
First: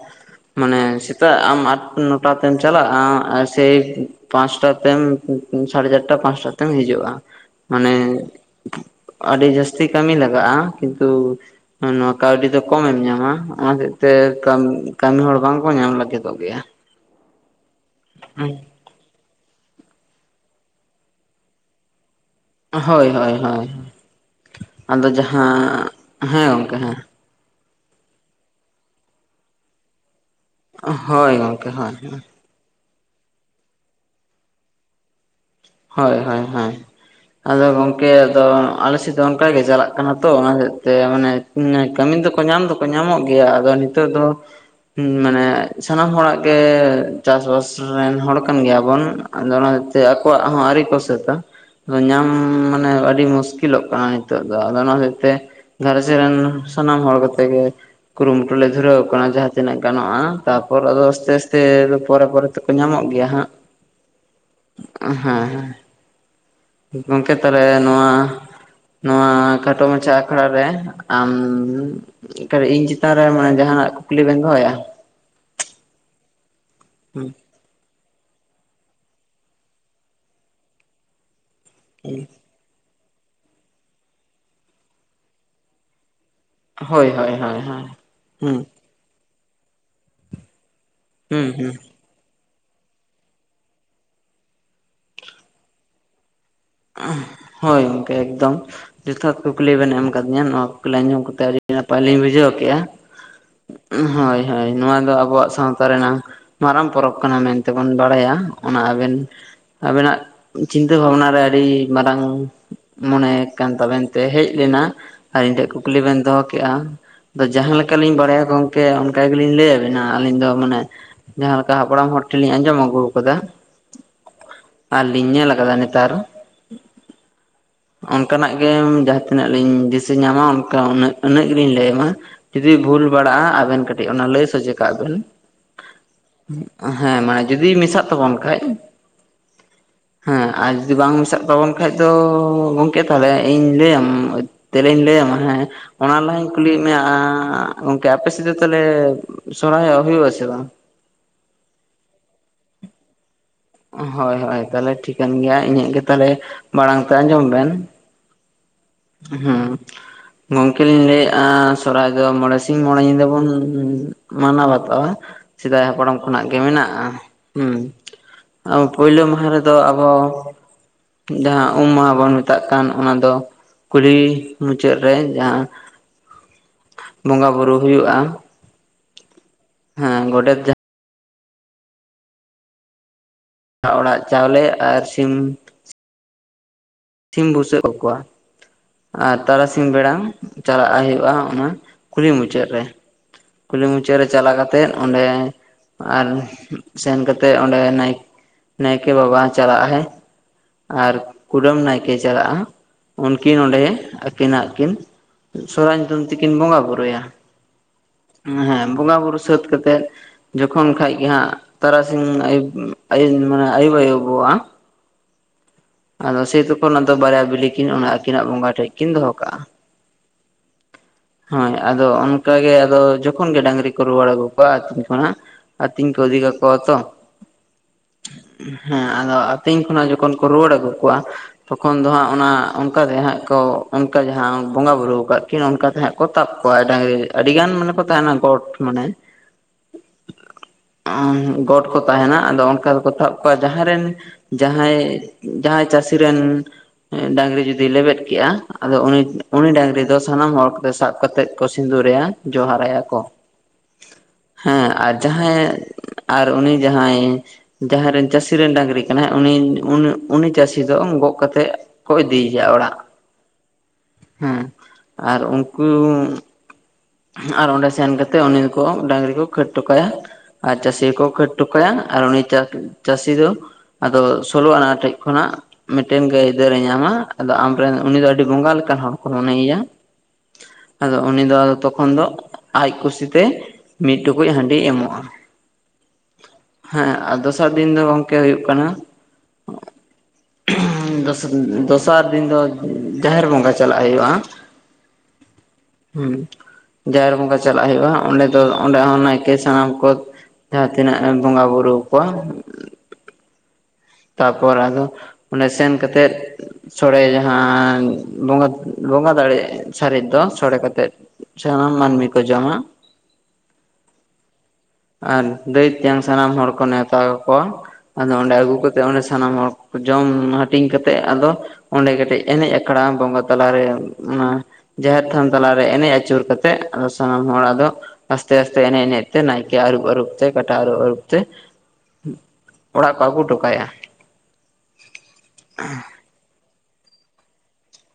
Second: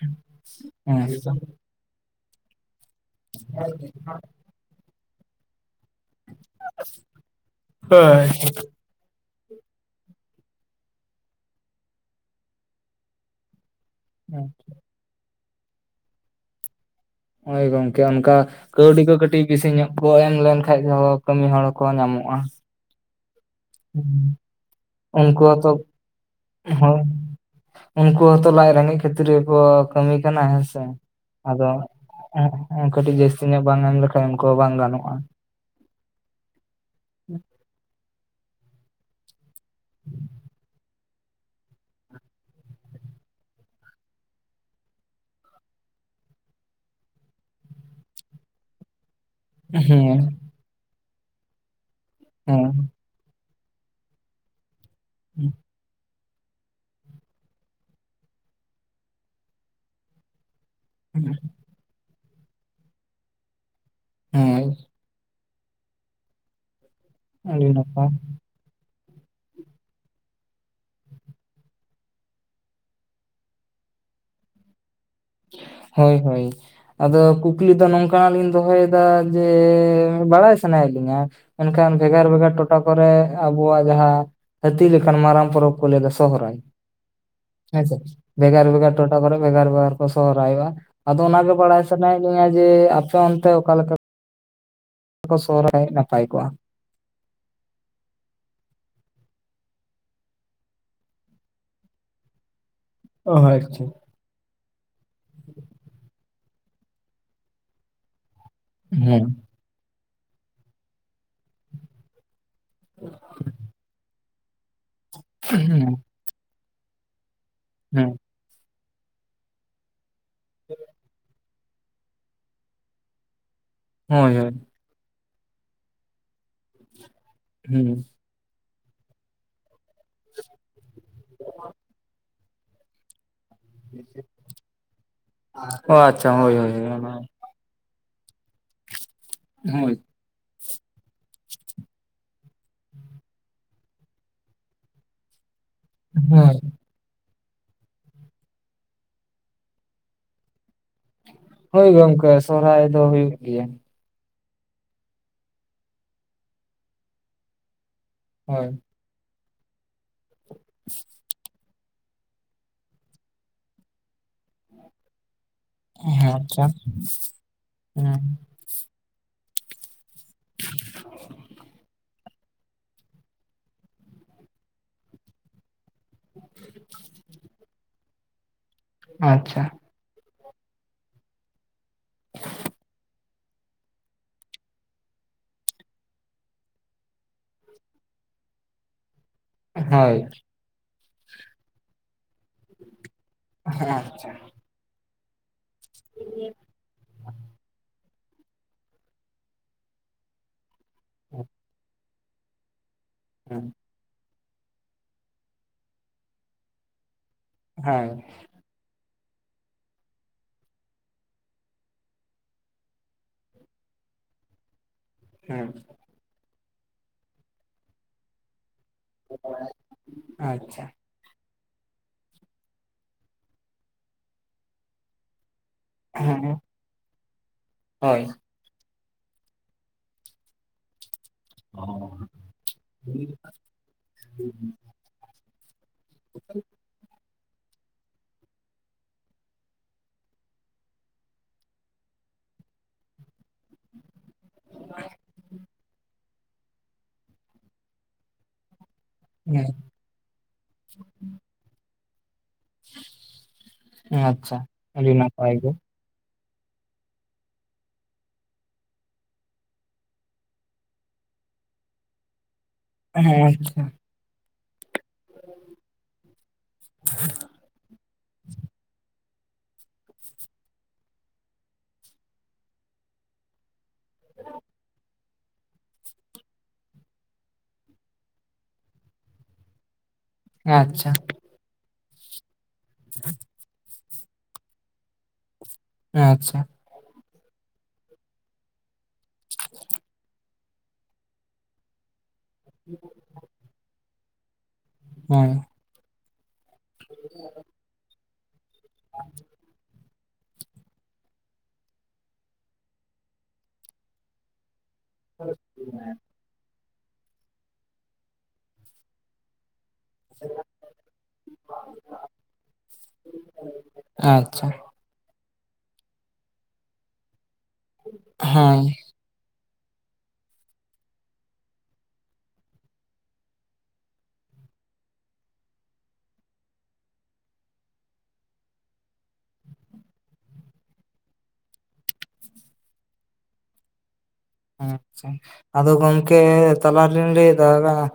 ᱢᱟᱱᱮ ᱦᱮᱸ ᱥᱮᱛᱟᱜ ᱟᱢ ᱟᱴ ᱱᱚᱴᱟ ᱛᱮᱢ ᱪᱟᱞᱟᱜᱼᱟ ᱾ ᱟᱨ ᱥᱮᱭ ᱯᱟᱸᱪᱴᱟ ᱛᱮᱢ ᱥᱟᱲᱮ ᱪᱟᱨ ᱪᱟᱨᱴᱟ ᱯᱟᱸᱪᱴᱟ ᱛᱮᱢ ᱦᱤᱡᱩᱜᱼᱟ ᱢᱟᱱᱮ ᱦᱳᱭ ᱟᱹᱰᱤ ᱡᱟᱹᱥᱛᱤ ᱠᱟᱹᱢᱤ ᱞᱟᱜᱟᱜᱼᱟ ᱾ ᱠᱤᱱᱛᱩ ᱱᱚᱣᱟ ᱠᱟᱹᱣᱰᱤ ᱫᱚ ᱠᱚᱢᱮᱢ ᱧᱟᱢᱟ ᱚᱱᱟ ᱛᱮ ᱠᱟᱹᱢᱤ ᱠᱟᱹᱢᱤ ᱦᱚᱲ ᱵᱟᱝ ᱠᱚ ᱧᱟᱢ ᱞᱟᱹᱜᱤᱫᱚᱜ ᱜᱮᱭᱟ ᱾ ᱦᱳᱹᱭ ᱜᱚᱝᱠᱮ ᱚᱱᱠᱟ ᱾ ᱠᱟᱹᱣᱰᱤ ᱠᱚ ᱠᱟᱹᱴᱤᱡ ᱵᱤᱥᱤ ᱧᱚᱜ ᱠᱚ ᱮᱢ ᱞᱮᱱ ᱠᱷᱟᱡ ᱫᱚ ᱠᱟᱹᱢᱤ ᱦᱚᱲ ᱠᱚ ᱧᱟᱢᱚᱜᱼᱟ ᱾ ᱦᱳᱹᱭ ᱦᱳᱹᱭ ᱦᱳᱹᱭ ᱟᱫᱚ ᱡᱟᱦᱟᱸ ᱾ ᱦᱳᱹᱭ ᱩᱱᱠᱩ ᱦᱚᱸᱛᱚ ᱞᱟᱡ ᱨᱮᱸᱜᱮᱡ ᱠᱷᱟᱹᱛᱤᱨ ᱜᱮ ᱠᱚ, ᱠᱟᱹᱢᱤ ᱠᱟᱱᱟ ᱦᱮᱸᱥᱮ ᱦᱳᱭ ᱟᱫᱚ ᱜᱚᱝᱠᱮ ᱦᱳᱭ ᱾ ᱠᱟᱹᱴᱤᱡ ᱡᱟᱹᱥᱛᱤ ᱧᱚᱜ ᱵᱟᱝ ᱮᱢ ᱞᱮᱠᱷᱟᱡ ᱩᱱᱠᱩ ᱵᱟᱝ ᱜᱟᱱᱚᱜᱼᱟ ᱾ ᱦᱳᱹᱭ ᱦᱳᱹᱭ ᱦᱳᱹᱭ ᱟᱫᱚ ᱜᱚᱢᱠᱮ ᱟᱫᱚ ᱟᱞᱮᱥᱮᱫ ᱫᱚ ᱚᱱᱠᱟ ᱜᱮ ᱪᱟᱞᱟᱜ ᱠᱟᱱᱟ ᱛᱚ ᱚᱱᱟ ᱾ ᱢᱟᱱᱮ ᱠᱟᱹᱢᱤ ᱫᱚ ᱠᱚ ᱧᱟᱢ ᱫᱚ ᱠᱚ ᱧᱟᱢᱚᱜ ᱜᱮᱭᱟ ᱟᱫᱚ ᱱᱤᱛᱚᱜ ᱫᱚ ᱾ ᱢᱟᱱᱮ ᱥᱟᱱᱟᱢ ᱦᱚᱲᱟᱜ ᱜᱮ ᱪᱟᱥ ᱵᱟᱥ ᱨᱮᱱ ᱦᱚᱲ ᱠᱟᱱ ᱜᱮᱭᱟ ᱵᱚᱱ ᱾ ᱟᱫᱚ ᱚᱱᱟᱛᱮ ᱦᱮᱸ ᱟᱠᱚᱣᱟᱜ ᱦᱚᱸ ᱟᱹᱣᱨᱤ ᱠᱚ ᱥᱟᱹᱛᱟ ᱟᱫᱚ ᱧᱟᱢ ᱦᱮᱸ ᱢᱟᱱᱮ ᱟᱹᱰᱤ ᱢᱩᱥᱠᱤᱞ ᱚᱜ ᱠᱟᱱᱟ ᱾ ᱱᱤᱛᱚᱜ ᱫᱚ ᱟᱫᱚ ᱱᱚᱣᱟ ᱦᱚᱛᱮᱡ ᱛᱮ ᱾ ᱜᱷᱟᱨᱚᱸᱡᱽ ᱨᱮᱱ ᱥᱟᱱᱟᱢ ᱦᱚᱲ ᱠᱚᱛᱮ ᱜᱮ ᱠᱩᱨᱩᱢᱩᱴᱩ ᱞᱮ ᱫᱷᱩᱨᱟᱹᱣ ᱟᱠᱟᱱᱟ ᱡᱟᱦᱟᱸ ᱛᱤᱱᱟᱹᱜ ᱜᱟᱱᱚᱜᱼᱟ ᱾ ᱛᱟᱯᱚᱨ ᱟᱫᱚ ᱟᱥᱛᱮ ᱟᱥᱛᱮ ᱯᱚᱨᱮ ᱯᱚᱨᱮ ᱛᱮᱠᱚ ᱧᱟᱢᱚᱜ ᱜᱮᱭᱟ ᱦᱟᱸᱜ ᱾ ᱦᱮᱸ ᱾ ᱦᱮᱸᱦᱮᱸ᱾ ᱜᱚᱝᱠᱮ ᱟᱹᱰᱤ ᱛᱟᱦᱚᱞᱮ ᱱᱟᱯᱟᱭ ᱱᱚᱣᱟ ᱾ ᱱᱚᱣᱟ ᱠᱷᱟᱴᱚ ᱢᱟᱪᱷᱟ ᱟᱠᱷᱲᱟ ᱨᱮ ᱟᱢ ᱠᱟᱴᱤᱡ ᱤᱧ ᱪᱮᱛᱟᱱ ᱨᱮ ᱢᱟᱱᱮ ᱡᱟᱦᱟ ᱱᱟᱜ ᱠᱩᱠᱞᱤ ᱵᱮᱱ ᱫᱚᱦᱚᱭᱟ? ᱦᱳᱹᱭ ᱦᱳᱹᱭ ᱟᱫᱚ ᱠᱩᱠ ᱾ ᱠᱩᱠᱞᱤ ᱫᱚ ᱱᱚᱝᱠᱟᱱ ᱟᱜ ᱞᱤᱧ ᱫᱚᱦᱚᱭ ᱮᱫᱟ ᱡᱮ ᱵᱟᱲᱟᱭ ᱥᱟᱱᱟᱭᱮᱫ ᱞᱤᱧᱟ ᱾ ᱢᱮᱱ ᱠᱷᱟᱱ ᱵᱷᱮᱜᱟᱨ ᱵᱷᱮᱜᱟᱨ ᱴᱚᱴ ᱾ ᱴᱚᱴᱟ ᱠᱚᱨᱮ ᱟᱵᱚᱣᱟᱜ ᱡᱟᱦᱟᱸ ᱦᱟᱹᱛᱤ ᱞᱮᱠᱟᱱ ᱢᱟᱨᱟᱝ ᱯᱚᱨᱚᱵᱽ ᱠᱚ ᱞᱟᱹᱭᱟ ᱥᱚᱦᱨᱟᱭ ᱦᱳᱭ ᱦᱳᱭ ᱦᱳᱭ ᱾ ᱦᱳᱭ ᱟᱪᱪᱷᱟ ᱦᱩᱸ ᱵᱮᱜᱟᱨ ᱵᱮᱜᱟᱨ ᱾ ᱴᱚᱴᱷᱟ ᱠᱚᱨᱮ ᱵᱷᱮᱜᱟᱨ ᱵᱷᱮᱜᱟᱨ ᱠᱚ ᱥᱚᱦᱚᱨᱟᱭᱚᱜᱼᱟ ᱟᱫᱚ ᱚᱱᱟ ᱦᱩᱸ ᱜᱮ ᱦᱩᱸ ᱵᱟᱲᱟᱭ ᱥᱟᱱᱟ ᱾ ᱟᱱᱟᱭ ᱞᱤᱧᱟ ᱡᱮ ᱟᱯᱮ ᱚᱱᱛᱮ ᱚᱠᱟ ᱞᱮᱠᱟ? ᱠᱚ ᱥᱚᱦᱚᱨᱟᱭ ᱱᱟᱯᱟᱭ ᱠᱚᱜᱼᱟ ᱾ ᱦᱳᱹᱭ ᱜᱚᱢᱠᱮ ᱮᱠᱫᱚᱢ ᱾ ᱡᱚᱛᱷᱟᱛ ᱠᱩᱠᱞᱤ ᱵᱮᱱ ᱮᱢ ᱟᱠᱟᱫᱤᱧᱟ ᱱᱚᱣᱟ ᱠᱩᱠᱞᱤ ᱟᱸᱚᱢ ᱠᱟᱛᱮᱫ ᱟᱹᱰᱤ ᱱᱟᱯᱟᱭ ᱞᱤᱧ ᱵᱩᱡᱷᱟᱹᱣ ᱠᱮᱜᱼᱟ ᱾ ᱚ, ᱟᱪᱪᱷᱟ᱾ ᱦᱳᱹᱭ ᱱᱚᱣᱟ ᱫᱚ ᱟᱵᱚᱣᱟᱜ ᱥᱟᱶᱛᱟ ᱨᱮᱱᱟᱝ ᱢᱟᱨᱟᱝ ᱯᱚᱨᱚᱵᱽ ᱠᱟᱱᱟ ᱢᱮᱱᱛᱮ ᱵᱩᱱ ᱵᱟᱲᱟᱭᱟ ᱾ ᱚᱱᱟ ᱟᱵᱮᱱ ᱦᱮᱸ ᱟᱵᱮᱱᱟᱜ ᱪᱤᱱᱛᱟᱹ ᱵᱷᱟᱵᱽᱱᱟ ᱨᱮ ᱟᱹᱰᱤ ᱢᱟᱨᱟᱝ ᱾ ᱢᱚᱱᱮ ᱠᱟᱱ ᱛᱟᱵᱮᱱ ᱛᱮ ᱦᱮᱡ ᱞᱮᱱᱟ ᱟᱨ ᱤᱧ ᱴᱷᱮᱱ ᱦᱮᱸ ᱠᱩᱠᱞᱤ ᱵᱮᱱ ᱫᱚᱦᱚ ᱠᱮᱜᱼᱟ ᱾ ᱟᱫᱚ ᱡᱟᱦᱟᱸ ᱞᱮᱠᱟ ᱦᱮᱸ ᱞᱤᱧ ᱵᱟᱲᱟᱭᱟ ᱜᱚᱝᱠᱮ ᱚᱱᱠᱟ ᱜᱮ ᱞᱤᱧ ᱞᱟᱹᱭᱟᱵᱤᱱᱟ ᱟᱹᱞᱤᱧ ᱫᱚ ᱢᱟᱱᱮ ᱡᱟᱦᱟᱸ ᱾ ᱠᱟ ᱦᱟᱯᱲᱟᱢ ᱦᱚᱲ ᱴᱷᱮᱱ ᱞᱤᱧ ᱟᱸᱡᱚᱢ ᱟᱹᱜᱩᱣ ᱠᱟᱫᱟ ᱾ ᱦᱳᱹᱭ ᱦᱳᱹᱭ ᱾ ᱟᱨ ᱞᱤᱧ ᱧᱮᱞ ᱠᱟᱫᱟ ᱱᱮᱛᱟᱨ ᱾ ᱦᱮᱸ᱾ ᱚᱱᱠᱟᱱᱟᱜ ᱜᱮ ᱡᱟᱦᱟᱸ ᱛᱤᱱᱟᱹᱜ ᱞᱤᱧ ᱫᱤᱥᱟᱹ ᱧᱟᱢᱟ ᱚᱱᱠᱟ ᱩᱱᱟᱹᱜ ᱜᱮᱞᱤᱧ ᱞᱟᱹᱭ ᱟᱢᱟ ᱾ ᱡᱩᱫᱤ ᱵᱷᱩᱞ ᱵᱟᱲᱟᱜᱼᱟ ᱟᱹᱵᱮᱱ ᱠᱟᱹᱴᱤᱡ ᱚᱱᱟ ᱞᱟᱹᱭ ᱥᱚᱡᱮ ᱠᱟᱜ ᱵᱮᱱ ᱚ ᱟᱪᱪᱷᱟ ᱦᱳᱭ ᱦᱳᱭ ᱦᱳᱭ ᱚᱱᱟ ᱦᱮᱸ ᱢᱟᱱᱮ ᱾ ᱡᱩᱫᱤ ᱢᱮᱥᱟᱜ ᱛᱟᱵᱚᱱ ᱠᱷᱟᱡ ᱾ ᱦᱳᱹᱭ ᱾ ᱦᱮᱸ, ᱟᱨ ᱡᱩᱫᱤ ᱵᱟᱝ ᱢᱮᱥᱟᱜ ᱛᱟᱵᱚᱱ ᱠᱷᱟᱡ ᱫᱚ ᱜᱚᱢᱠᱮ ᱛᱟᱦᱞᱮ, ᱤᱧ ᱞᱟᱹᱭᱟᱢ ᱛᱮᱞᱮᱧ ᱞᱟᱹᱭᱟᱢᱟ ᱦᱮᱸ ᱾ ᱚᱱᱟ ᱞᱟᱦᱟᱧ ᱦᱳᱭ ᱠᱩᱞᱤᱭᱮᱫ ᱢᱮᱭᱟ, ᱜᱚᱝᱠᱮ ᱟᱯᱮᱥᱮᱫ ᱛᱟᱦᱚᱞᱮ ᱥᱚᱨᱦᱟᱭ ᱦᱩᱭᱩᱜ ᱟᱥᱮ ᱵᱟᱝ? ᱦᱳᱹᱭ ᱜᱚᱢᱠᱮ, ᱥᱚᱦᱚᱨᱟᱭ ᱫᱚ ᱦᱩᱭᱩᱜ ᱜᱮᱭᱟ ᱾ ᱦᱳᱭ ᱦᱳᱭ ᱛᱟᱦᱚᱞᱮ ᱴᱷᱤᱠᱟᱹᱱ ᱜᱮᱭᱟ, ᱤᱧᱟᱹᱜ ᱜᱮ ᱛᱟᱦᱚᱞᱮ ᱢᱟᱲᱟᱝ ᱛᱮ ᱟᱸᱡᱚᱢ ᱵᱮᱱ ᱾ ᱦᱳᱭ ᱾ ᱦᱩᱸ, ᱜᱚᱝᱠᱮ ᱞᱤᱧ ᱞᱟᱹᱭᱮᱫᱼᱟ ᱾ ᱥᱚᱨᱦᱟᱭ ᱫᱚ ᱢᱚᱬᱮ ᱥᱤ ᱢᱚᱬᱮ ᱧᱤᱫᱟᱹ ᱵᱚᱱ ᱢᱟᱱᱟ ᱵᱟᱛᱟᱣᱟ ᱾ ᱥᱮᱫᱟᱭ ᱦᱟᱯᱲᱟᱢ ᱦᱮᱸ ᱠᱷᱚᱱᱟᱜ ᱜᱮ ᱟᱪᱪᱷᱟ ᱢᱮᱱᱟᱜᱼᱟ᱾ ᱦᱮᱸ ᱦᱩᱸ᱾ ᱯᱳᱭᱞᱳ ᱢᱟᱦᱟ ᱨᱮᱫᱚ, ᱟᱵᱚ ᱡᱟᱦᱟᱸ ᱩᱢ ᱢᱟᱦᱟ ᱵᱚᱱ ᱢᱮᱛᱟᱜ ᱠᱟᱱ ᱚᱱᱟ ᱫᱚ᱾ ᱠᱩᱞᱦᱤ ᱢᱩᱪᱟᱹᱫ ᱨᱮ ᱡᱟᱦᱟᱸ, ᱵᱚᱸᱜᱟ ᱵᱩᱨᱩ ᱦᱩᱭᱩᱜᱼᱟ᱾ ᱟᱪᱪᱷᱟ᱾ ᱦᱮᱸ ᱜᱚᱰᱮᱫ [inaudible] ᱚᱲᱟᱜ ᱪᱟᱣᱞᱮ ᱟᱨ ᱥᱤᱢ᱾ ᱥᱤᱢ ᱵᱩᱥᱟᱹᱜ ᱟᱠᱚᱣᱟ ᱟᱨ ᱛᱟᱨᱟᱥᱤᱢ ᱵᱮᱲᱟ ᱦᱳᱭ ᱪᱟᱞᱟᱜ ᱦᱩᱭᱩᱜᱼᱟ ᱚᱱᱟ, ᱠᱩᱞᱦᱤ ᱢᱩᱪᱟᱹᱫ ᱨᱮ᱾ ᱠᱩᱞᱦᱤ ᱢᱩᱪᱟᱹᱫ ᱨᱮ ᱟᱪᱪᱷᱟ ᱪᱟᱞᱟ ᱠᱟᱛᱮᱫ, ᱚᱸᱰᱮ ᱟᱨ ᱥᱮᱱ ᱠᱟᱛᱮᱜ ᱚᱸᱰᱮ ᱱᱟᱭ, ᱱᱟᱭᱠᱮ ᱵᱟᱵᱟ ᱪᱟᱞᱟᱜᱼᱟᱭ᱾ ᱟᱨ ᱠᱩᱰᱟᱹᱢ ᱱᱟᱭᱠᱮ ᱪᱟᱞᱟᱜᱼᱟ, ᱩᱱᱠᱤᱱ ᱦᱮᱸ ᱚᱸᱰᱮ ᱩᱱᱠᱤᱱᱟᱜ ᱠᱤᱱ ᱥᱚᱦᱚᱨᱟᱭ ᱧᱩᱛᱩᱢ ᱛᱮᱠᱤᱱ ᱵᱚᱸᱜᱟ ᱵᱩᱨᱩᱳᱭᱟ᱾ ᱦᱮᱸ᱾ ᱦᱮᱸ, ᱵᱚᱸᱜᱟ ᱵᱩᱨᱩ ᱥᱟᱹᱛ ᱠᱟᱛᱮᱜ ᱡᱚᱠᱷᱚᱱ ᱠᱷᱟᱡ ᱜᱮ ᱦᱟᱸᱜ ᱛᱟᱨᱟᱥᱤᱧ, ᱟᱭᱩᱵ ᱟᱭᱩᱵ ᱢᱟᱱᱮ ᱟᱭᱩᱵ ᱟᱹᱭᱩᱵᱚᱜᱼᱟ ᱦᱮᱸ᱾ ᱟᱫᱚ ᱥᱮ ᱛᱚᱠᱷᱚᱱ ᱟᱫᱚ ᱵᱟᱨᱮᱭᱟ ᱵᱤᱞᱤ ᱠᱤᱱ, ᱚᱱᱟ ᱟᱹᱠᱤᱱᱟᱜ ᱵᱚᱸᱜᱟ ᱴᱷᱮᱜ ᱠᱤᱱ ᱫᱚᱦᱚ ᱠᱟᱜᱼᱟ᱾ ᱟᱪᱪᱷᱟ᱾ ᱦᱳᱭ ᱟᱫᱚ ᱚᱱᱠᱟ ᱜᱮ ᱟᱫᱚ ᱡᱚᱠᱷᱚᱱ ᱜᱮ ᱰᱟᱹᱝᱨᱤ ᱠᱚ ᱨᱩᱣᱟᱹᱲ ᱟᱹᱜᱩ ᱠᱚᱣᱟ, ᱟᱛᱤᱧ ᱠᱷᱚᱱᱟᱜ ᱟᱛᱤᱧ ᱠᱚ ᱤᱫᱤ ᱦᱮᱸ ᱠᱟᱠᱚᱣᱟ ᱛᱚ ᱦᱳᱭ ᱾ ᱦᱮᱸ ᱟᱫᱚ ᱟᱹᱛᱤᱧ ᱠᱷᱚᱱᱟᱜ ᱡᱚᱠᱷᱚᱱ ᱠᱚ ᱨᱩᱭᱟᱹᱲ ᱟᱹᱜᱩ ᱠᱚᱣᱟ, ᱛᱚᱠᱷᱚᱱ ᱫᱚ ᱦᱟᱸᱜ ᱚᱱᱟ ᱚᱱᱠᱟ ᱜᱮ ᱦᱟᱸᱜ ᱛᱚ ᱚᱱᱠᱟ ᱡᱟᱦᱟᱸ ᱵᱚᱸᱜᱟ ᱵᱩᱨᱩ ᱟᱠᱟᱫ ᱠᱤᱱ, ᱚᱱᱠᱟ ᱛᱮ ᱦᱟᱸᱜ ᱠᱚ ᱛᱟᱵᱽ ᱠᱚᱣᱟ ᱰᱟᱝᱨᱤ᱾ ᱟᱹᱰᱤ ᱜᱟᱱ ᱢᱟᱱᱮ ᱠᱚ ᱛᱟᱦᱮᱱᱟ, ᱜᱚᱴ ᱢᱟᱱᱮ ᱚ ᱜᱚᱸᱴ ᱠᱚ ᱛᱟᱸᱦᱮᱱᱟ, ᱟᱫᱚ ᱚᱱᱠᱟ ᱫᱚᱠᱚ ᱛᱟᱵ ᱡᱟᱦᱟᱸᱭ ᱨᱮᱱ ᱡᱟᱦᱟᱸᱭ ᱡᱟᱦᱟᱸᱭ ᱪᱟᱹᱥᱤ ᱨᱮᱱ ᱰᱟᱝᱨᱤ ᱡᱩᱫᱤ ᱞᱮᱵᱮᱫ ᱠᱮᱜᱼᱟ᱾ ᱟᱫᱚ ᱩᱱᱤ, ᱩᱱᱤ ᱦᱮᱸ ᱰᱟᱝᱨᱤ ᱫᱚ ᱥᱟᱱᱟᱢ ᱦᱚᱲ ᱠᱚ ᱥᱟᱵ ᱠᱟᱛᱮᱫ ᱠᱚ ᱥᱤᱸᱫᱩᱨᱮᱭᱟ᱾ ᱡᱚᱸᱦᱟᱨᱟᱭᱟ ᱠᱚ᱾ ᱟᱪᱪᱷᱟ ᱦᱮᱸ ᱟᱹᱰᱤ ᱟᱨ ᱱᱟᱯᱟᱭ ᱜᱮ ᱡᱟᱦᱟᱸᱭ ᱟᱨ ᱩᱱᱤ ᱡᱟᱦᱟᱸᱭ ᱡᱟᱦᱟᱸᱭ ᱨᱮᱱ ᱪᱟᱹᱥᱤ ᱨᱮᱱ ᱰᱟᱝᱨᱤ ᱠᱟᱱᱟᱭ, ᱩᱱᱤ ᱩᱱᱤ ᱩᱱᱤ ᱪᱟᱹᱥᱤ ᱫᱚ ᱜᱚᱜ ᱠᱟᱛᱮᱜ ᱠᱚ ᱤᱫᱤ ᱮᱭᱟ ᱚᱲᱟᱜ᱾ ᱦᱮᱸ, ᱟᱪᱪᱷᱟ᱾ ᱦᱮᱸ ᱟᱨ ᱩᱱᱠᱩ ᱦᱮᱸ ᱟᱨ ᱚᱸᱰᱮ ᱥᱮᱱ ᱠᱟᱛᱮᱫ, ᱩᱱᱤ ᱫᱚᱠᱚ ᱰᱟᱹᱝᱨᱤ ᱠᱚ ᱠᱷᱟᱹᱲ ᱦᱚᱴᱚ ᱠᱟᱭᱟ᱾ ᱟᱨ ᱪᱟᱹᱥᱤ ᱦᱚᱸᱠᱚ ᱠᱷᱟᱹᱲ ᱦᱚᱴᱚ ᱠᱟᱭᱟ, ᱟᱨ ᱩᱱᱤ ᱪᱟ ᱪᱟᱹᱥᱤ ᱫᱚ ᱟᱫᱚ ᱥᱳᱞᱳ ᱚᱱᱟ ᱴᱷᱮᱡ ᱠᱷᱚᱱᱟᱜᱼᱼ ᱢᱮᱫᱴᱮᱱ [unintelligible] ᱧᱟᱢᱟ ᱟᱫᱚ ᱟᱢᱨᱮᱱ ᱩᱱᱤ ᱫᱚ ᱟᱹᱰᱤ ᱵᱚᱸᱜᱟ ᱞᱮᱠᱟᱱ ᱦᱚᱲ ᱠᱚ ᱢᱚᱱᱮᱭᱟ᱾ ᱟᱪᱪᱷᱟ ᱟᱫᱚ ᱩᱱᱤ ᱟᱫᱚ ᱛᱚᱠᱷᱚᱱ ᱫᱚ ᱟᱡ ᱠᱩᱥᱤ ᱛᱮ ᱢᱤᱫ ᱴᱩᱠᱩᱡ ᱦᱟᱺᱰᱤ ᱮᱢᱚᱜᱼᱟ᱾ ᱦᱮᱸ ᱟᱪᱪᱷᱟ ᱦᱮᱸ ᱟᱨ ᱫᱚᱥᱟᱨ ᱫᱤᱱ ᱫᱚ ᱜᱚᱝᱠᱮ ᱦᱩᱭᱩᱜ ᱠᱟᱱᱟ [inaudible] [unintelligible] ᱫᱚᱥᱟᱨ ᱫᱤᱱ ᱫᱚ ᱡᱟᱦᱮᱨ ᱵᱚᱸᱜᱟ ᱪᱟᱞᱟᱜ ᱦᱩᱭᱩᱜᱼᱟ᱾ ᱦᱮᱸ ᱦᱩᱸ ᱡᱟᱦᱮᱨ ᱵᱚᱸᱜᱟ ᱪᱟᱞᱟᱜ ᱦᱩᱭᱩᱜᱼᱟ᱾ᱚᱸᱰᱮ ᱫᱚ ᱚᱸᱰᱮ ᱦᱚᱸ ᱱᱟᱭᱠᱮ [unintelligible] ᱥᱟᱱᱟᱢ ᱠᱚ ᱡᱟᱦᱟᱸ ᱛᱤᱱᱟᱹᱜ ᱮᱢ ᱵᱚᱸᱜᱟ ᱵᱩᱨᱩ ᱟᱠᱚᱣᱟ ᱛᱟᱨᱯᱚᱨ ᱟᱫᱚ, ᱚᱱᱰᱮ ᱥᱮᱱ ᱠᱟᱛᱮᱫ ᱥᱚᱲᱮ ᱡᱟᱦᱟᱸ ᱵᱚᱸᱜᱟ, ᱵᱚᱸᱜᱟ ᱫᱟᱲᱮᱜ ᱥᱟᱹᱨᱤᱡ ᱫᱚ ᱥᱚᱲᱮ ᱠᱟᱛᱮᱜ ᱥᱟᱱᱟᱢ ᱢᱟᱹᱱᱢᱤ ᱠᱚ ᱡᱚᱢᱟ ᱟᱪᱪᱷᱟ᱾ ᱟᱨ ᱫᱟᱹᱭ ᱛᱮᱧᱟᱝ ᱥᱟᱱᱟᱢ ᱦᱚᱲ ᱠᱚ ᱱᱮᱣᱛᱟ ᱠᱟᱠᱚᱣᱟ ᱟᱫᱚ ᱚᱸᱰᱮ ᱟᱹᱜᱩ ᱦᱳᱭ ᱠᱟᱛᱮᱼᱼ ᱚᱸᱰᱮ ᱥᱟᱱᱟᱢ ᱦᱚᱲ ᱡᱚᱢ ᱦᱟᱹᱴᱤᱧ ᱠᱟᱛᱮᱜ ᱟᱫᱚᱼᱼ ᱚᱸᱰᱮ ᱠᱟᱹᱴᱤᱡ ᱮᱱᱮᱡ ᱟᱠᱷᱲᱟ ᱵᱚᱸᱜᱟ ᱛᱟᱞᱟ ᱨᱮ ᱚᱱᱟᱼᱼ ᱡᱟᱦᱮᱨ ᱛᱷᱟᱱ ᱛᱟᱞᱟ ᱨᱮ ᱮᱱᱮᱡ ᱟᱹᱪᱩᱨ ᱠᱟᱛᱮᱫ ᱟᱫᱚ ᱥᱟᱱᱟᱢ ᱦᱚᱲ ᱟᱫᱚᱼᱼ ᱟᱥᱛᱮ ᱟᱥᱛᱮ ᱮᱱᱮᱡ ᱛᱮ ᱮᱱᱮᱡ ᱛᱮ ᱱᱟᱭᱠᱮ ᱟᱨᱩᱵ ᱟᱨᱩᱵ ᱛᱮ ᱠᱟᱴᱟ ᱟᱨᱩᱵ ᱟᱨᱩᱵ ᱛᱮᱼᱼ ᱚᱲᱟᱜ ᱠᱚ ᱟᱹᱜᱩ ᱦᱚᱴᱚ ᱠᱟᱭᱟ᱾ ᱦᱮᱸ ᱟᱪᱪᱷᱟ ᱟᱫᱚ ᱜᱚᱢᱠᱮ ᱛᱟᱞᱟ ᱨᱤᱱ ᱞᱟᱭᱫᱟ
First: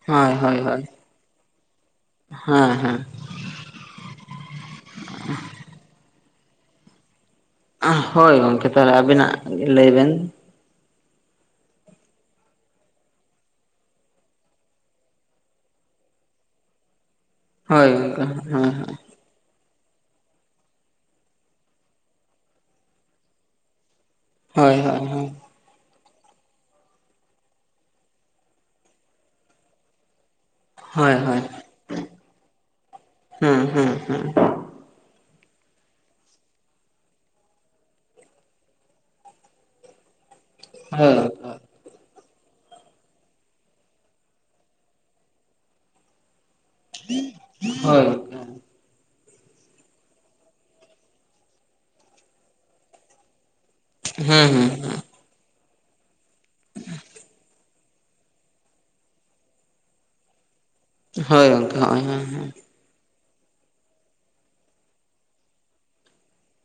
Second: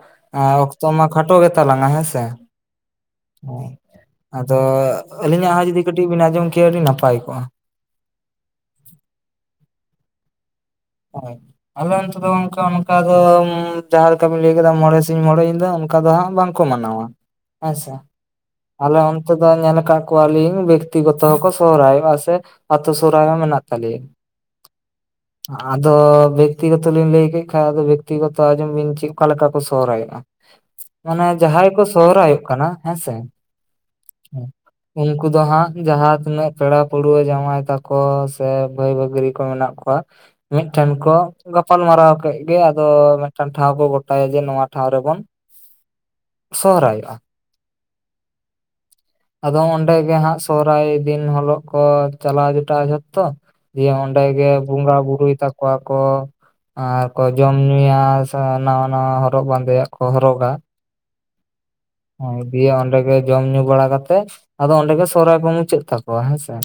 ᱦᱳᱭ ᱦᱳᱭ ᱦᱳᱭ [unintelligible] ᱠᱷᱟᱴᱚ ᱜᱮ ᱛᱟᱞᱟᱝᱼᱟ [unintelligible] ᱦᱮᱸ ᱦᱮᱸ᱾ [unintelligible] ᱟᱫᱚ ᱟᱹᱞᱤᱧᱟᱜ ᱦᱚᱸ ᱡᱩᱫᱤ ᱠᱟᱹᱴᱤᱡ ᱵᱮᱱ ᱟᱸᱡᱚᱢ ᱠᱮᱭᱟ ᱟᱹᱰᱤ ᱱᱟᱯᱟᱭ ᱠᱚᱜᱼᱟ᱾ ᱦᱳᱭ ᱜᱚᱝᱠᱮ ᱛᱟᱦᱚᱞᱮ ᱟᱵᱤᱱᱟᱜ ᱞᱟᱹᱭ ᱵᱮᱱ᱾ ᱦᱳᱭ᱾ ᱟᱞᱮ ᱚᱱᱛᱮ ᱫᱚ ᱚᱱᱠᱟ ᱚᱱᱠᱟ ᱫᱚ ᱡᱟᱦᱟᱸ ᱞᱮᱠᱟ ᱵ ᱞᱟᱹᱭ ᱠᱮᱫᱟ ᱢᱚᱬᱮ ᱥᱤᱧ ᱢᱚᱬᱮ ᱧᱤᱫᱟᱹ ᱚᱱᱠᱟ ᱫᱚ ᱦᱟᱸᱜ ᱵᱟᱝ᱾ ᱠᱚ ᱢᱟᱱᱟᱣᱟ᱾ ᱦᱮᱸᱥᱮ ᱦᱳᱭ ᱦᱳᱭ᱾ ᱟᱞᱮ ᱚᱱᱛᱮ ᱫᱚ ᱧᱮᱞ ᱟᱠᱟᱫ ᱠᱚᱣᱟ ᱞᱤᱧ ᱵᱮᱠᱛᱤ ᱜᱚᱛᱚ ᱦᱚᱸᱠᱚ ᱥᱚᱦᱨᱟᱭᱚᱜᱼᱟ ᱥᱮᱼᱼ ᱟᱹᱛᱩ ᱥᱚᱦᱨᱟᱭ ᱦᱚ ᱢᱮᱱᱟᱜ ᱛᱟᱞᱮᱭᱟ᱾ ᱦᱳᱭ ᱦᱳᱭ ᱦᱳᱭ᱾ ᱟᱫᱚ ᱵᱮᱠᱛᱤᱜᱚᱛᱚ ᱞᱤᱧ ᱞᱟᱹᱭ ᱠᱮᱫ ᱠᱷᱟᱱ ᱟᱫᱚ ᱵᱮᱠᱛᱤᱜᱚᱛᱚ ᱟᱸᱡᱚᱢ ᱵᱤᱱ ᱪᱮᱫ ᱚᱠᱟ ᱞᱮᱠᱟ ᱠᱚ ᱥᱚᱦᱨᱟᱭᱚᱜᱼᱼ ᱦᱳᱭ ᱦᱳᱭ ᱢᱟᱱᱮ ᱦᱳᱭ ᱡᱟᱦᱟᱸᱭ ᱠᱚ ᱥᱚᱦᱨᱟᱭᱚᱜ ᱠᱟᱱᱟ ᱦᱮᱸᱥᱮ᱾ ᱦᱮᱸ ᱦᱮᱸ ᱦᱮᱸ᱾ [inaudible] ᱩᱱᱠᱩ ᱫᱚ ᱦᱟᱸᱜ ᱡᱟᱦᱟᱸ ᱛᱤᱱᱟᱹᱜ ᱯᱮᱲᱟ ᱯᱟᱹᱲᱣᱟᱹ ᱡᱟᱶᱟᱭ ᱛᱟᱠᱚ ᱥᱮ ᱵᱟᱹᱭ ᱵᱟᱹᱜᱨᱤ ᱠᱚ ᱢᱮᱱᱟᱜ ᱠᱚᱣᱟᱼᱼ ᱠᱚᱣᱟ ᱢᱤᱫᱴᱮᱱ ᱠᱚ᱾ ᱦᱳᱭ ᱜᱟᱯᱟᱞ ᱢᱟᱨᱟᱣ ᱠᱮᱫ ᱜᱮ ᱟᱫᱚ ᱢᱤᱫᱴᱟᱝ ᱴᱷᱟᱶ ᱠᱚ ᱜᱚᱴᱟᱭᱟ ᱡᱮ ᱱᱚᱣᱟ ᱴᱷᱟᱶ ᱨᱮᱵᱚᱱᱼᱼ [unintelligible] ᱦᱳᱭ᱾ ᱟᱫᱚ ᱚᱸᱰᱮ ᱜᱮ ᱦᱟᱸᱜ ᱥᱚᱦᱨᱟᱭ ᱫᱤᱱ ᱦᱤᱞᱚᱜ ᱠᱚ ᱪᱟᱞᱟᱣ ᱡᱚᱴᱟᱜ ᱟ ᱡᱷᱚᱛᱚ ᱾ ᱫᱤᱭᱮ ᱚᱸᱰᱮ ᱦᱩᱸ ᱜᱮ ᱦᱩᱸ ᱵᱚᱸᱜᱟ ᱵᱩᱨᱩᱭ ᱛᱟᱠᱚᱣᱟ ᱠᱚ ᱟᱨ ᱠᱚ ᱡᱚᱢ ᱧᱩᱭᱟ᱾ ᱱᱟᱣᱟ ᱱᱟᱣᱟ ᱦᱚᱨᱚᱜ ᱵᱟᱸᱫᱮᱭᱟᱜ ᱠᱚ ᱦᱚᱨᱚᱜᱟ᱾ ᱦᱳᱭ ᱜᱚᱝᱠᱮ ᱦᱚᱸᱜᱼᱚᱭ᱾ ᱦᱮᱸ ᱦᱮᱸ ᱫᱤᱭᱮ ᱚᱸᱰᱮ ᱜᱮ ᱡᱚᱢ ᱧᱩ ᱵᱟᱲᱟ ᱠᱟᱛᱮᱜ ᱟᱫᱚ ᱚᱸᱰᱮ ᱜᱮ ᱥᱚᱦᱚᱨᱟᱭ ᱠᱚ ᱢᱩᱪᱟᱹᱫ ᱛᱟᱠᱚᱣᱟ ᱦᱮᱸᱥᱮ᱾